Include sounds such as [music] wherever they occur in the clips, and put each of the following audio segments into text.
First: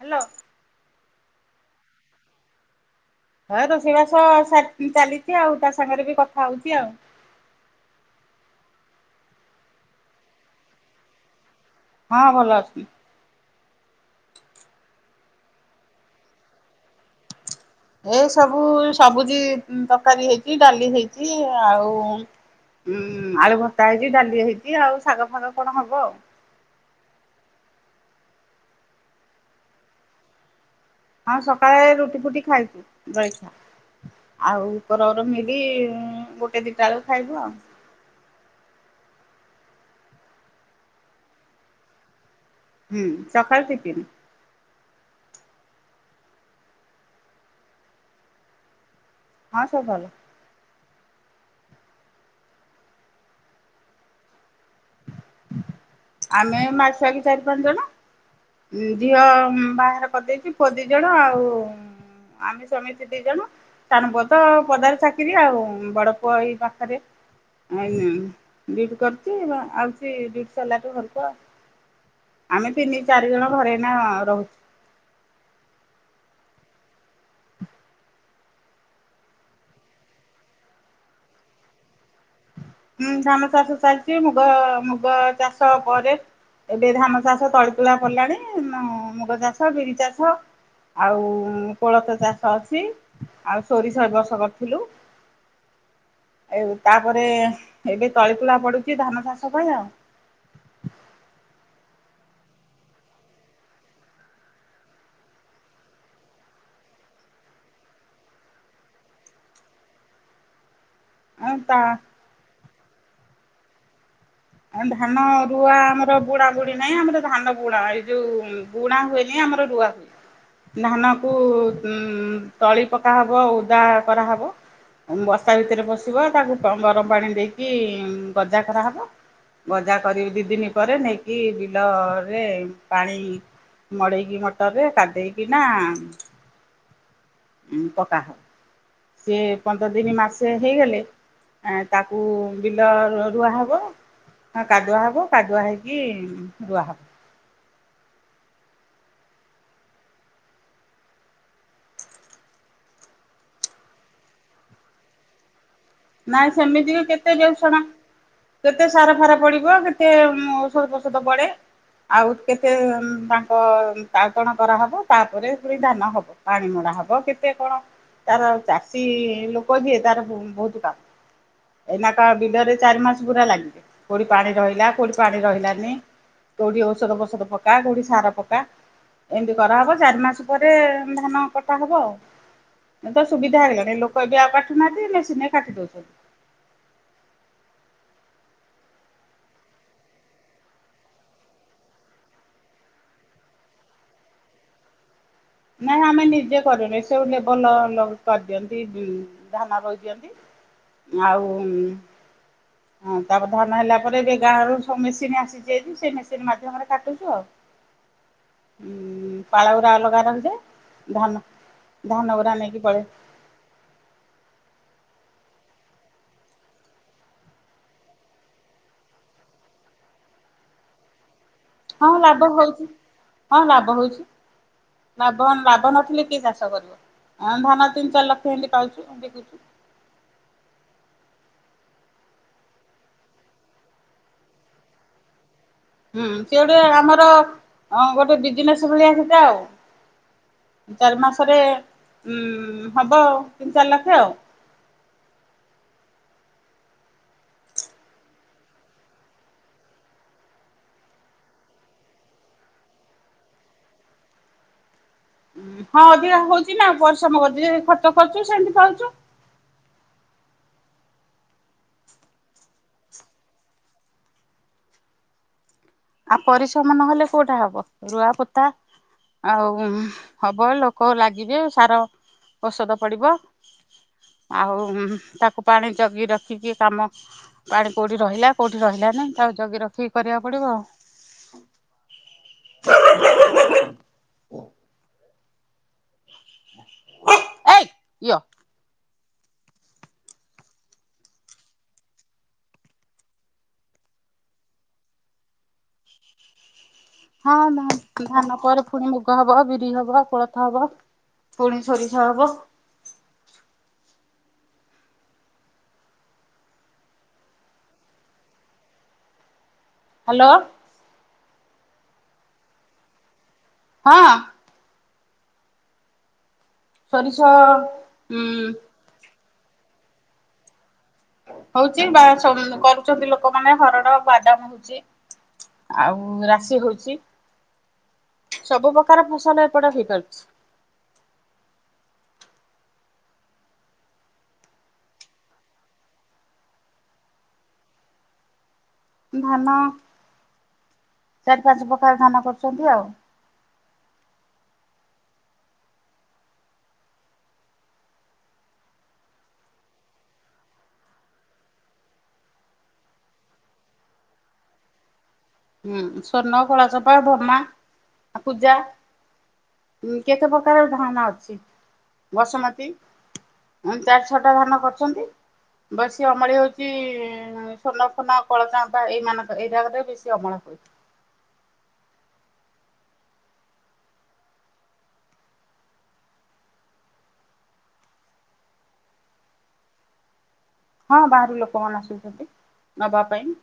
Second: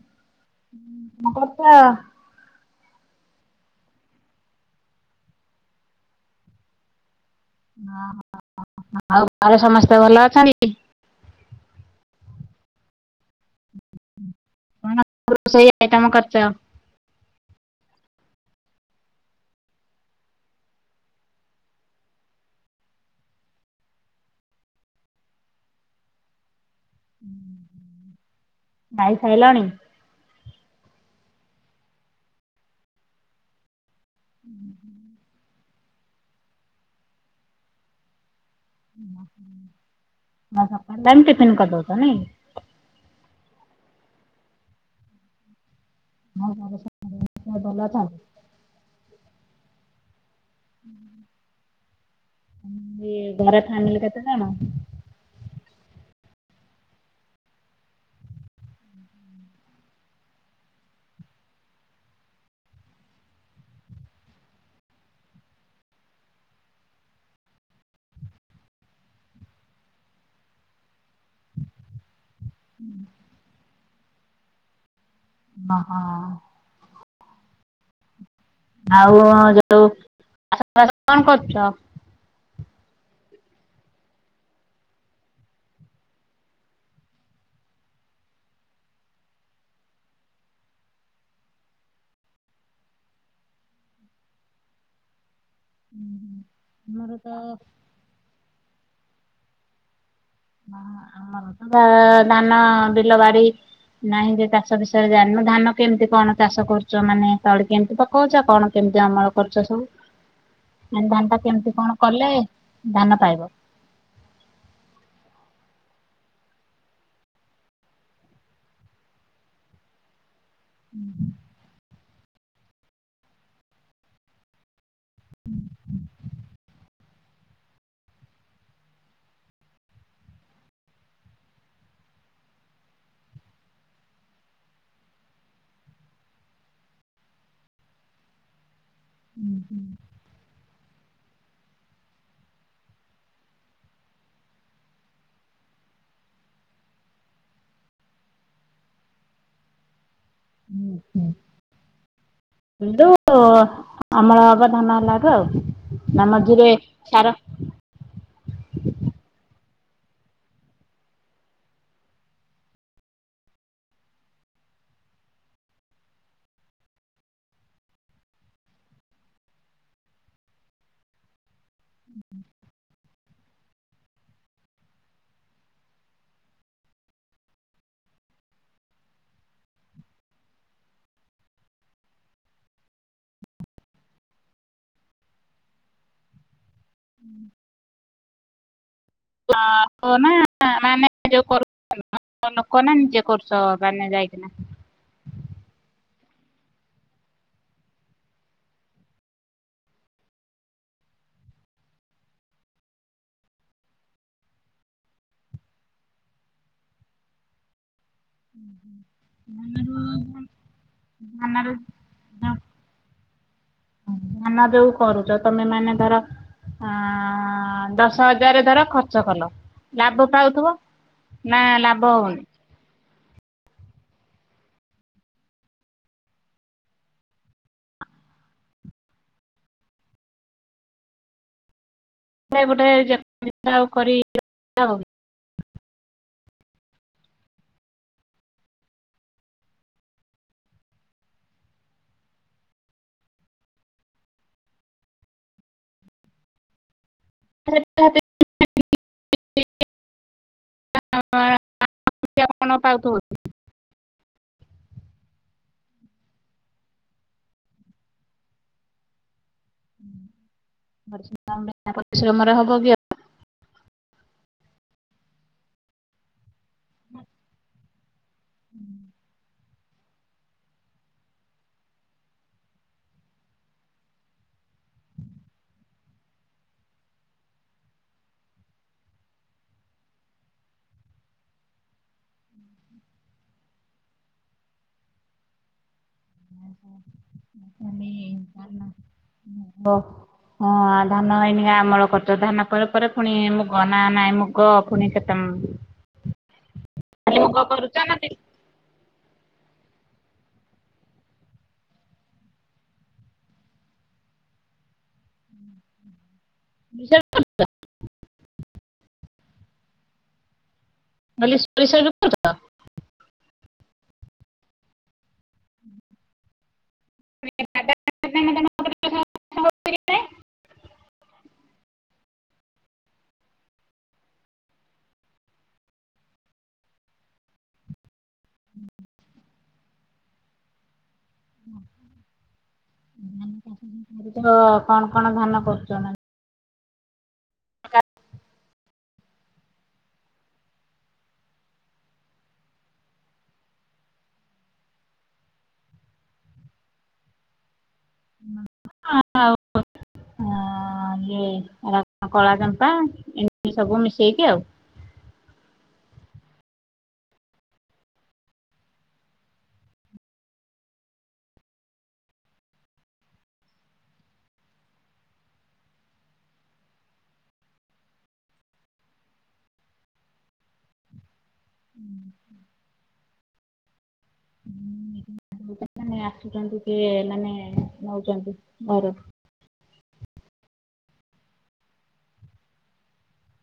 Hello କଣ କଥା ହଁ ରୋଷେଇବାସ ସାର ଚାଲିଚି ଆଉ ତା ସାଙ୍ଗରେ ବି କଥା ହଉଛି ଆଉ। ଓଃ ଆଉ ଘରେ ସମସ୍ତେ ଭଲ ଅଛନ୍ତି? ହ ଭଲ ଅଛିନ୍ତି। କଣ ରୋଷେଇ ଆଇଟମ କରିଛ? ଏ ସବୁ ସବୁଜି ତରକାରୀ ହେଇଛି ଡାଲି ହେଇଛି ଆଉ ହୁଁ ଆଳୁ ଭର୍ତ୍ତା ହେଇଛି ଡାଲି ହେଇଛି ଆଉ ଶାଗ ଫାଗ କଣ ହବ ଆଉ। ଖାଇ ସାରିଲଣି? ହଁ ସକାଳେ ରୁଟି ଫୁଟି ଖାଇଛୁ ଜଳଖିଆ ଆଉ ଉପରର ମି ଲି ଗୋଟେ ଦିଟା ବେଳୁ ଖାଇବୁ ଆଉ। ଆଉ ସକାଳୁ ଟାଇମ୍ ଟିଫିିନ କରିଦଉଛ ନାଇଁ। ହୁଁ ସକାଳୁ ଟିଫିନ। [unintelligible] ଭଲ ଅଛନ୍। ହଁ ସବୁ ଭଲ। ଇଏ ଘରେ ଫାଂମିଲି କେତେ ଜଣ? ଆମେ ମା ଛୁଆକି ଚାରି ପାଞ୍ଚ ଜଣ। ଝିଅ ବାହାଘର କରିଦେଇଛି ପୁଅ ଦି ଜଣ ଆଉ ଆମେ ସ୍ୱାମୀ ସ୍ତ୍ରୀ ଦି ଜଣ। ସାନ ପୁଅ ତ ପଦାରେ ଚାକିରି ଆଉ ବଡ ପୁଅ ଏଇ ପାଖରେ। ଅ ଇ ନି ଡିଉଟି କରିୁଛି ବା ଆଉଛି ଡିଉଟି ସରିଲା ଠୁ ଘରକୁ ଆ ଆମେ ତିନି ଚାରି ଜଣ ଘରେଏଇନା ରହୁ ମା ହଁ। ଆଉ ଯୋଉ [unintelligible] କଣ କରୁଛ? ହୁଁ ଧାନ ଚାଷ ଚାଲିଛି ମୁଗ ମୁଗ ଚାଷ ପରେ। ଏବେ ଧାନ ଚାଷ ତଳି ତୁଳା ପଡ଼ିଲାଣି ମୁ‌ ମୁଗ ଚାଷ ବିରି ଚାଷ ଆଉ କୋଳଥ ଚାଷ ଅଛି ଆଉ ସୋରିଷ ଏ ବର୍ଷ କରିଥିଲୁ। ଆଉ ଆମର ତାପରେ ତ ତଳି ତୁଳା ପଡୁଛି ଧାନ ଚାଷ ପାଇଁ ଆଉ। [unintelligible] ଧାନ ବିଲବାରି ନାଇଁ ଯେ ଚାଷ ବିଷୟରେ ଜାଣିନୁ ଧାନ କେମିତି କଣ ଚାଷ କରୁଛ ମାନେ ତଳି କେମିତି ପକାଉଛ କଣ କେ ଯେ ଅମଳ କରୁଛ ସବୁ। ଧାନ ଧାନ ଟା ଆଉ କେମିତି ତା କଣ କଲେ ଧାନ ପାଇବ? ଆଉ ଧାନ ରୁଆ ଆମର ବୁଡା ବୁଡି ନାହିଁ ଆମର ଧାନ ବୁଣା ଏଇ ଯୋଉ ବୁଣା ହୁଏନି ଆ ଆମର ରୁଆ ହୁଏ ଧାନ କୁ ଉଁ ତଳି ପକା ହବ ଓଦା କରାହବ। ବସ୍ତା ଭିତରେ ପଶିବ ତାକୁ ଗରମ ପାଣି ଦେଇକି ଗଜା କରାହବ। ଗଜା କରି ଦିଦିନ ପରେ ନେଇକି ବିଲରେ ପାଣି ମଡେଇକି ମଟରେ ରେ କାଧେଇକି ନା ଉଁ ପକା ହ ସିଏ ପନ୍ଦର ଦିନ ମାସେ ହେଇଗଲେ ଆ ତାକୁ ବିଲ ରୁ ରୁଆ ହବ। ହଁ କାଦୁଆ ହବ କାଦୁଆ ହେଇକି ରୁଆ ହବ। ହୁଁ, ହୁଁ। କିନ୍ତୁ ଆମର ଏବେ ଧାନ ହେଲା ତ ନାଇଁ ସେମିତି ବି କେତେ ବେଉସଣ କେତେ ସାର ଫାର ପଡିବ କେ ତେ ଔଷଧ ଫୌଷଧ ପଡେ। ଆଉ କେତେ ତାଙ୍କ ତାଦଣ କରାହବ ତାପରେ ପୁଣି ଧାନ ହବ ପାଣି ମଡା ଡାହବ କେତେ କଣ ତାର ଚାଷୀ ଲୋକ ଯିଏ ତାର ବହୁତ କା ଏଇନା କ ବିଲରେ ଚାରି ମାସ ପୁରା ଲାଗିବେ କୋଉଠି ପାଣି ରହିଲା କୋଉଠି ପାଣି ରହିଲାନି। କୋଉଠି ଔଷଧ ପୋଷଧ ପକା କୋଉଠି ସାର ପକା ଏମିତି କରାହବ ଚାରି ମାସ ପରେ ଧାନ କଟା ହବ ଆଉ। ଏ ତ ସୁବିଧାଇଗଲାଣି ଲୋକ ଏବେ ଆଉ କାଟୁହାନ୍ତି ମେସିନ୍ ରେ କାଟି ଦଉଛନ୍ତି। ହଁ ହନା ନା [unintelligible] ଯଉ କର ଲୋକ ନା ନିଜେ କରୁଛ ମାନେ ଯାଇକିନା। ନାଇଁ ଆମେ ନିଜେ କରୁନୁ ଏସବୁ ଲେବର ଲୋ ଲୋକ କରିଦିଅନ୍ତି ଧାନ ରୋଇ ଦିଅନ୍ତି। ଆଉ ହଁ ତାପରେ ଧାନ ହେଲା ପରେ ଏବେ ଗାଁ ରୁ ସବୁ ମେସିନ ଆସିଛି ଭାରି ସେ ମେସିନ ମାଧ୍ୟମରେ କାଟୁଛୁ ଆଉ। [unintelligible] ଉଁ ପାଳଗୁରା ଅଲଗା ରହିଯାଏ। ଧାନ ନାନରେ ଧାନ ଯୋଉ ଗୁରା ନେଇକି ପଳେଇ ଧାନ ଯୋଉ ଯୁ କରୁଛ ତମେ ମାନେ ଧର। ଆଁ ଦଶ ହଜାର ଧର ଖର୍ଚ୍ଚ କଲ ଲାଭ ପାଉଥୁବ? ହଁ ଲାଭ ହଉଚି ହଁ ଲାଭ ହଉଚି। ମାବନ୍ ଲାଭ ନଥିଲେ କି ଚାଷ କରିବ। ଅଁ ଧାନ ତିନି ଚାରି ଲକ୍ଷ୍ୟ ଏମିତି ପାଉଛି ବିକିକି। [inaudible] ନାଇଁ ଗୋଟେ ଯେମିତି ଆଉ କରି [unintelligible] ହୁଁ ସିଉଡେ ଆମର ଅଁ ଗୋଟେ ବିଜିନେସ୍ ଭଳିଆସେଟା ଆଓ। ଚାରି ମାସରେ ଉଁ ହବ ତିନ୍ ଚାରି ଲକ୍ଷ ଆଉ। [unintelligible] [unintelligible] ଉଂହ୍ ହଁ ଅଧିକା ହଉଚି ନା ପରିଶମ କର୍ଚି ଯେ ଖର୍ଚ୍ଚ କରଚୁ ସେମତି ପାଉଚୁ। [inaudible] [unintelligible] ପରିଶ୍ରମରେ ହବକି ଆଉ ଆ ପରିଶମ ନହେଲେ କୋଉଟା ହବ ରୁଆ ପୋତା ଆଉ ଅଁହ ହବଲ୍ ଲୋକ ଲାଗିବେ ସାର ଓଷଦ ପଡ଼ିବ। ଆଉ ଉଁହ୍ ତାକୁ ପାଣି ଜଗି ରଖିକି କାମ ପାଣି କଉଠି ରହିଲା କଉଠି ରହିଲା ତାଉ ଜଗି ରଖି କରିବାକୁ ପଡିବ ଆଉ। [unintelligible] [inaudible] ଏଇ ୟ [unintelligible] ହଁଆ ଧାନ ଏନିଗା ଆମଳ କରଚ ଧାନ ପରେ ଫରେ ଫୁଣୀ ମୁଗ ନା ନାଇଁ ମୁଗ ଫୁଣି କେତେ [inaudible] ହଁ ମୁଗ କରୁଛ ନା ଧା-ଧାନ ପରେ ପୁଣି ମୁଗ ହବ ବିରି ହବ କୋଳଥ ହବ ପୁଣି ସୋରିଷ ହବ। [unintelligible] ହେଲୋ। [unintelligible] ହଁ। ସରିଷଅ ଉଁ ହୋଉଚି ବା ଛମ୍ କରୁଛନ୍ତି ଲୋକମାନେ ହରଡ ବାଦାମ ହୋଉଚି। ଆଉ ରାଶି ହୋଉଚି ସବୁ ପକାର ଫସଲ ଏପଟେ ହେଇ ପାରୁଛି। [inaudible] ଅ କଣ କଣ ଧାନ କରୁଚ ଏ ମା ଧାନ ଚାର୍ ପାଞ୍ଚ ପକାର ଧାନ କରୁଚନ୍ତି ଆଉ। [unintelligible] ଆଁ ଇଏ ଏରା କଳା ଚମ୍ପା [unintelligible] ସବୁ ମିଶେଇକି ଆଉ। ହୁଁ ସ୍ଵର୍ଣ୍ଣ, କଳାଚମ୍ପା, ଭମା ଆଉ ପୂଜା। ଉଁ କେତେ ପକାରେ ଧାନ ଅଛି ବସୁମତୀ। ଉଁ ଚାରି ଛଅଟା ଧାନ କରଚନ୍ତି। ବେଶି ଅମଳି ହେଉଚି ଶ୍ୱନ୍ନ ଫୋର୍ନ କଳା ଚମ୍ପା ଏଇମାନଙ୍କ ଏଇଟା ଗୋଟେ ବେ ସି ଅମଳ ହୁଏ। ଉଁ ହୁଁ। ଉଁ। [unintelligible] ଆସୁଚନ୍ତି କିଏ ମାନେ ନୋଉଚନ୍ତି ଘରୁ ହଁ ବାହାରୁ ଲୋକମାନେ ଆସୁଚନ୍ତି ନବା ପାଇଁ।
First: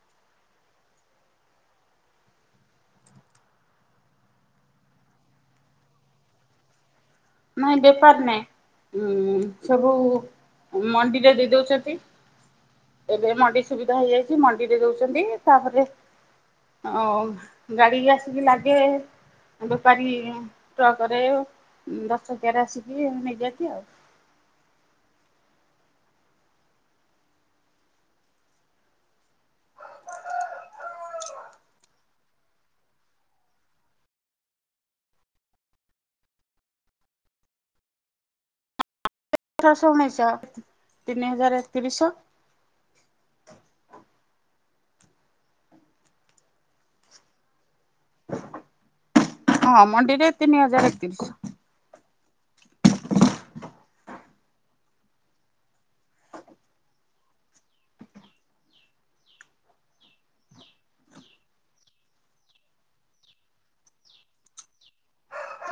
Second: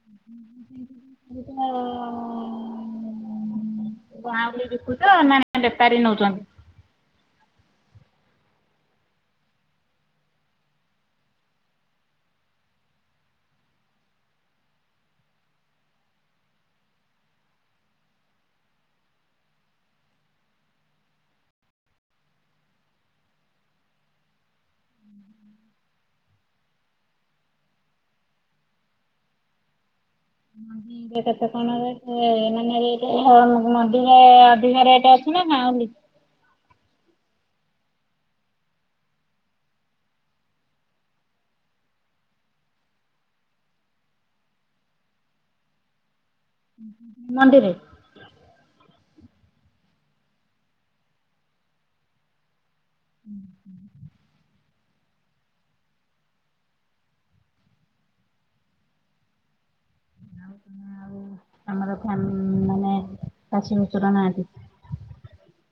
[unintelligible] [unintelligible] ଗାଉଁଲି ରେ ବିକୁଚ ନା ବେପାରୀ ନୋଉଚନ୍ତି? ନାଇଁ ବେପାର ନାହିଁ। ହୁଁ ସବୁ ମଣ୍ଡିରେ ଦେଇ ଦଉଛନ୍ତି। ଏବେ ମଣ୍ଡି ସୁବିଧା ହେଇଯାଇଛି ମଣ୍ଡିରେ ଦଉଛନ୍ତି ତାପରେ ଓ ଗାଡିିକି ଆସିକି ଲାଗେ। ବେପାରୀ ଟ୍ରକରେ। ଦଶଚକିଆରେ ଆସିକି ନେଇଯାନ୍ତି ଆଉ। ରେ କେତେ କଣ ରେ ଏ ମାନେ ମଣ୍ଡିରେ ଅଧିକ ରେଟ ଅଛି ନା। ଅଛି ଗାଉଲି। ଅଠରଶହ ଉଣେଇଶ ତିନି ହଜାର ଏକତିରିଶଶହ। ମଣ୍ଡିରେ। ହଁ ମଣ୍ଡିରେ ତିନି ହଜାର ଏକତିରିଶ। ଆଉ ଆମର ଧାନ୍ ମାନେ ଚାଷୀ ପ୍ରଚୁର ନାହାନ୍ତି।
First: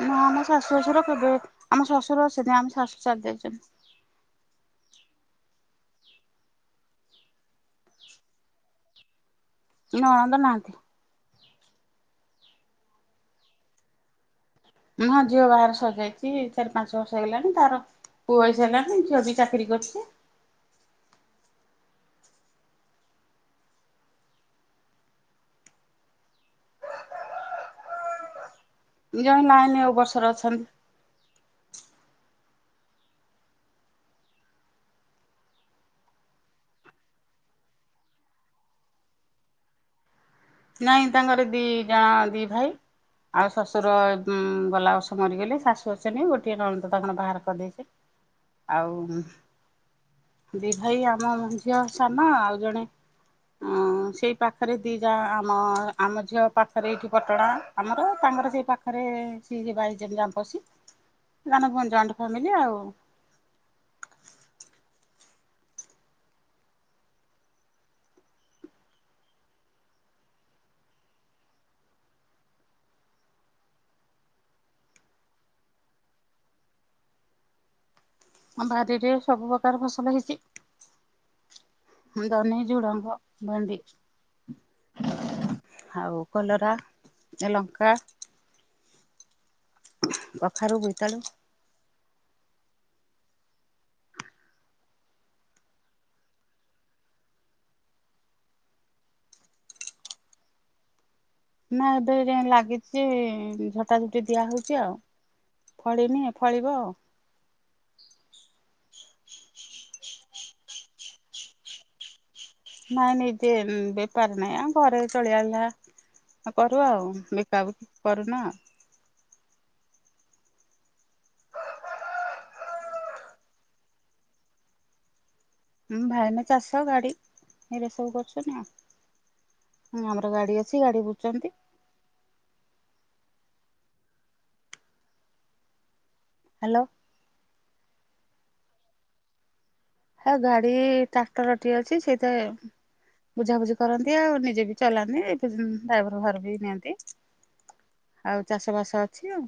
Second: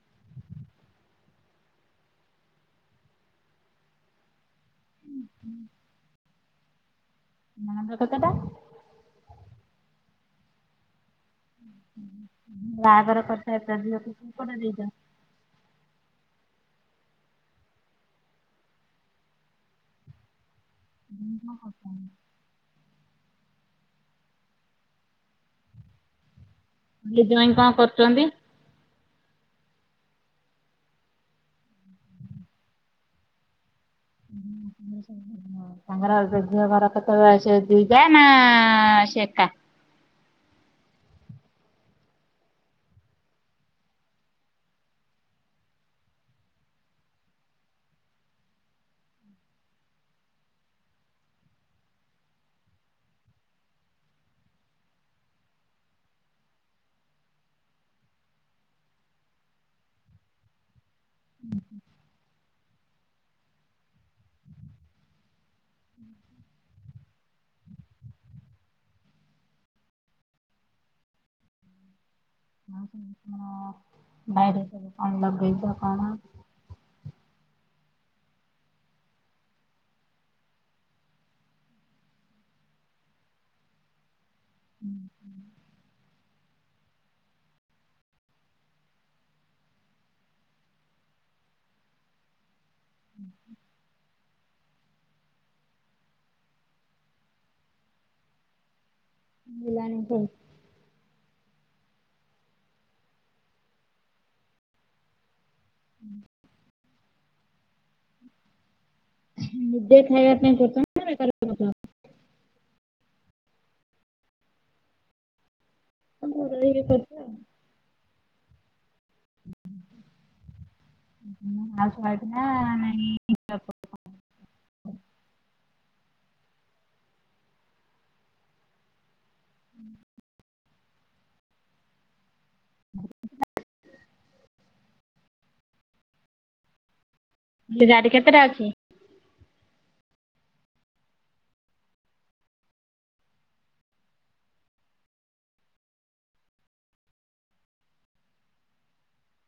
ନା ଆମ ଶାଶୁ ଶ୍ୱଶୁର କେବେ ଆମ ଶ୍ୱଶୁର ଅଛନ୍ତି ଆମ ଶାଶୁ ଚାଲି ଯାଇଛନ୍ତି। ନଣନ୍ଦ କେତେଟା? ନଣନ୍ଦ ନାହାଁନ୍ତି। ବାହାଘର କରି ସାରିଛନ୍ତି ଯେତିକି ମୋ ଝିଅ ବାହାଘର ସରି ଯାଇଛି। ଚାରି ପାଞ୍ଚ ବର୍ଷ ହେଲାଣି ତାର ପୁଅ ହୋଇସାରିଲାଣି ଝିଅ ବି ଚାକିରୀ କରିଛି। ମୋର ହବନି। ଝିଅ ଜ୍ୱାଇଁ କଣ କରୁଛନ୍ତି? ଜଣେ ଲାଇନ୍ ଓଭର୍ଷର ଅଛନ୍ତି। ହୁଁ। ତାଙ୍କର ଆଉ ଘର [unintelligible] ଦି ଯା ନା ସେ ଏକା। ନାଇଁ ତାଙ୍କର ଦି ଯା ଦି ଭାଇ। ଆଉ ଶ୍ୱଶୁର ଅ ଗଲା ବର୍ଷ ମରିଗଲେ ଶାଶୁ ଆସେନି ଆଉ ଗୋଟିଏ ନଣନ୍ଦ ତାଙ୍କର ବାହାଘର କରିଦେଇଛି। ଆଉ ଦି ଭାଇ ଆମ ଝିଅ ସାନ ଆଉ ଜଣେ ହଁ ସେଇ ପାଖରେ ଦି ଯା। ହଁ ଆମ ଝିଅ ପାଖରେ ଏଇଠି ପଟଣା ଆମର ତାଙ୍କର ସେଇ ପାଖରେ ସେଇ ବାଲି ଜେମିନା। ଅଛି ନା ନା ଜଏଣ୍ଟ ଫ୍ୟାମିଲି ଆଉ। ବାଇରେ ସବୁ କଣ ଲଗେଇଛ କଣ? ଆମ ବାରିରେ ସବୁ ପ୍ରକାର ଫସଲ ହେଇଛି। ଜହ୍ନି ଝୁଡଙ୍ଗ ଭେଣ୍ଡି। ଆଉ କଲରା ଲଙ୍କା। କଖାରୁ ବୋଇତାଳୁ ହେଲାଣି ଯେ ନା ଏବେ ଯାଏ ଲାଗିଚି ଉଁ ଝଟାଝଟି ଦିଆ ହଉଚି ଆଉ। ଫଳିନି, ଏ ଫଳିବ। ହ ନା ଦୋକାନ ନା ବେପାର କରୁ [inaudible] ନାଇଁ ନିଜେ ଉଁ, ବେପାର ନାଇଁ ଆମ ଘରେ ଚଳିବା ବି ଖା ଦୂର ଅଁ, ହେଇକି କରୁ କରିଛ ଆଉ ବିକା ବୁକି କରୁନା। [unintelligible] ମୁଁ ହାଉସ ୱାଇଫ୍ ନା ନାହିଁ [inaudible] ହଁ। ଉଁ, ଭାଇନା ଚାଷ, ଗାଡି ଏଇରା ସବୁ କରୁଛନ୍ତି ଆଉ। ହଁ ଆମର ଗାଡି ଅଛି। ଗାଡି ବୁଝୁଚନ୍ତି। ହାଲୋ। ତ ଗାଡି କେତେଟା ଅଛି? ହେ ଗାଡି ଟ୍ରାକ୍ଟର୍ ଟିଏ ଅଛି। ସେଇତାଏ ବୁଝାାବୁଝି କରନ୍ତି ଆଉ ନିଜେ ବି ଚଲାନ୍ତି ଏ ଫିଜି ଉଁ, ଡ୍ରାଇଭର୍ ଘର ବି ନିଅନ୍ତି। ଆଉ ଚାଷ ବାସ ଅଛି ଆଉ।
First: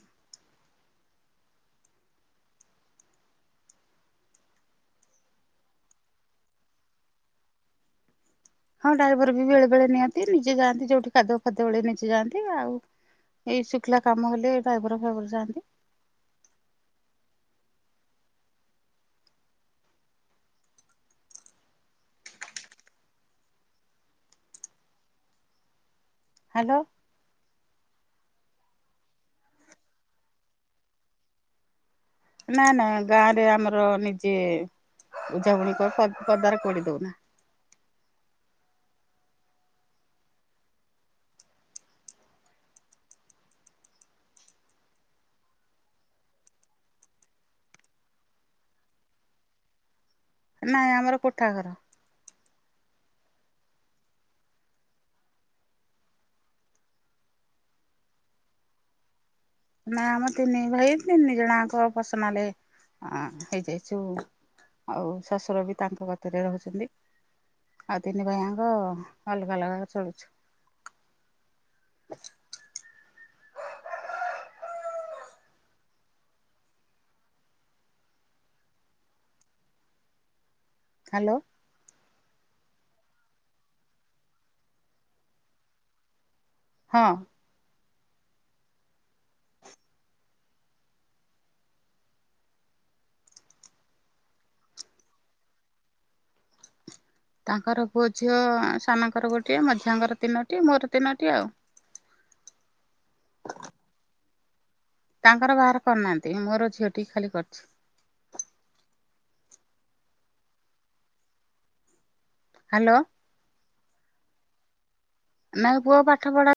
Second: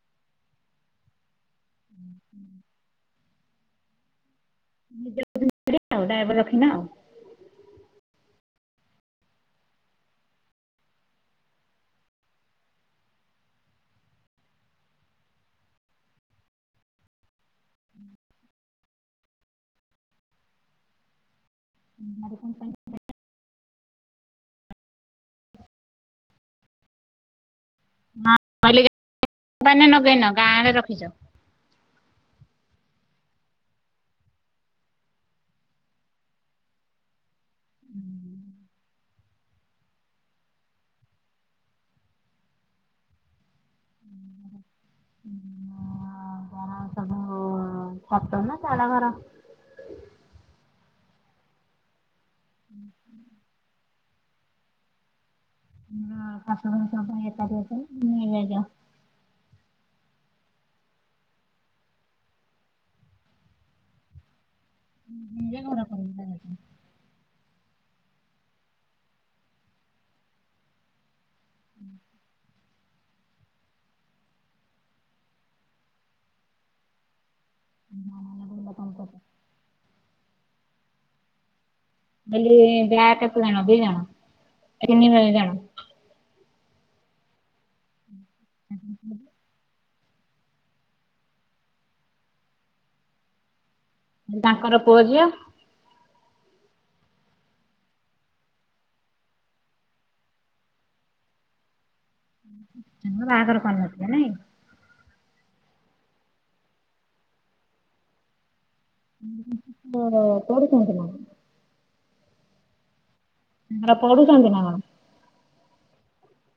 [inaudible] ଆଉ ଡ୍ରାଇଭର୍ ରଖିନ ଆଉ। ହଁ ଡ୍ରାଇଭର ବି ବେଳେ ବେଳେ ନିଅନ୍ତି ନିଜେ ଯାଆନ୍ତି। ଯୋଉଠି କାଦୁଅ ଫାଦୁଅ ବେଳେ ନିଜେ ଯାଆନ୍ତି। ଆଉ ଏଇ ଶୁଖିଲା କାମ ହେଲେ ଡ୍ରାଇଭର୍ ଫାଇଭର ଯାଆନ୍ତି। [inaudible] [inaudible] ହାଲୋ। [inaudible] ନଗେଇନ ଗାଁ ରେ ରଖିଛ। ନା ନା ଗାଁ ରେ ଆମର ନିଜେ ଉଝାଉଣିକ ପ ପଦାରେ ପୋଡି ଦଉନା। [unintelligible] [unintelligible] ହଁ ତୋମର ସବୁ ଛାତ ନା ଚାଳ ଘର? ନାଇଁ ଆମର କୋଠା ଘର। [unintelligible] ହଁ ଶାଶୁ ଶଶୁର ସବୁ ଏକାଠି ଅଛନ୍ତି [unintelligible] ନା ଆମ ତିନି ଭାଇ ତିନି ଜଣାଙ୍କ ପସନାଲେ ଅଁ ହେଇଯାଇଛୁ। ଆଉ ନିଜେ ଶଶୁର ବି ଘର ତାଙ୍କ କରିକି କତିରେ ରହୁଛନ୍ତି। ଆଉ ତିନି ଭାଇ ଆଙ୍କ ଅଲଗା ଅଲଗା ଚଳୁଛୁ। ଆ୍ା ନା ନା [unintelligible] ହାଲୋ। [unintelligible] ଯା କେତେ ଜଣ ଦି ଜଣ? ତିନି ଭାଇ ଜଣ ହଁ। [unintelligible] ତାଙ୍କର ପୁଅ ଝିଅ? ତାଙ୍କର ପୁଅ ଝିଅ ସାନଙ୍କର ଗୋଟିଏ, ମଝିଆଙ୍କର ତିନୋଟି, ମୋର ତିନୋଟି ଆଉ। [unintelligible] ବାହାଘର କରନଥିବେ ନାଇଁ? ତାଙ୍କର ବାହାଘର କରିନାହାନ୍ତି। ମୋର ଝିଅଟି ଖାଲି କରିଛି। [unintelligible] ର କୋଉଠୁ କିଣିଥିଲ? ହାଲୋ। ସେଟା ପଢୁଛନ୍ତି ନା କଣ? ନାଇ ପୁଅ ପାଠ ପଢା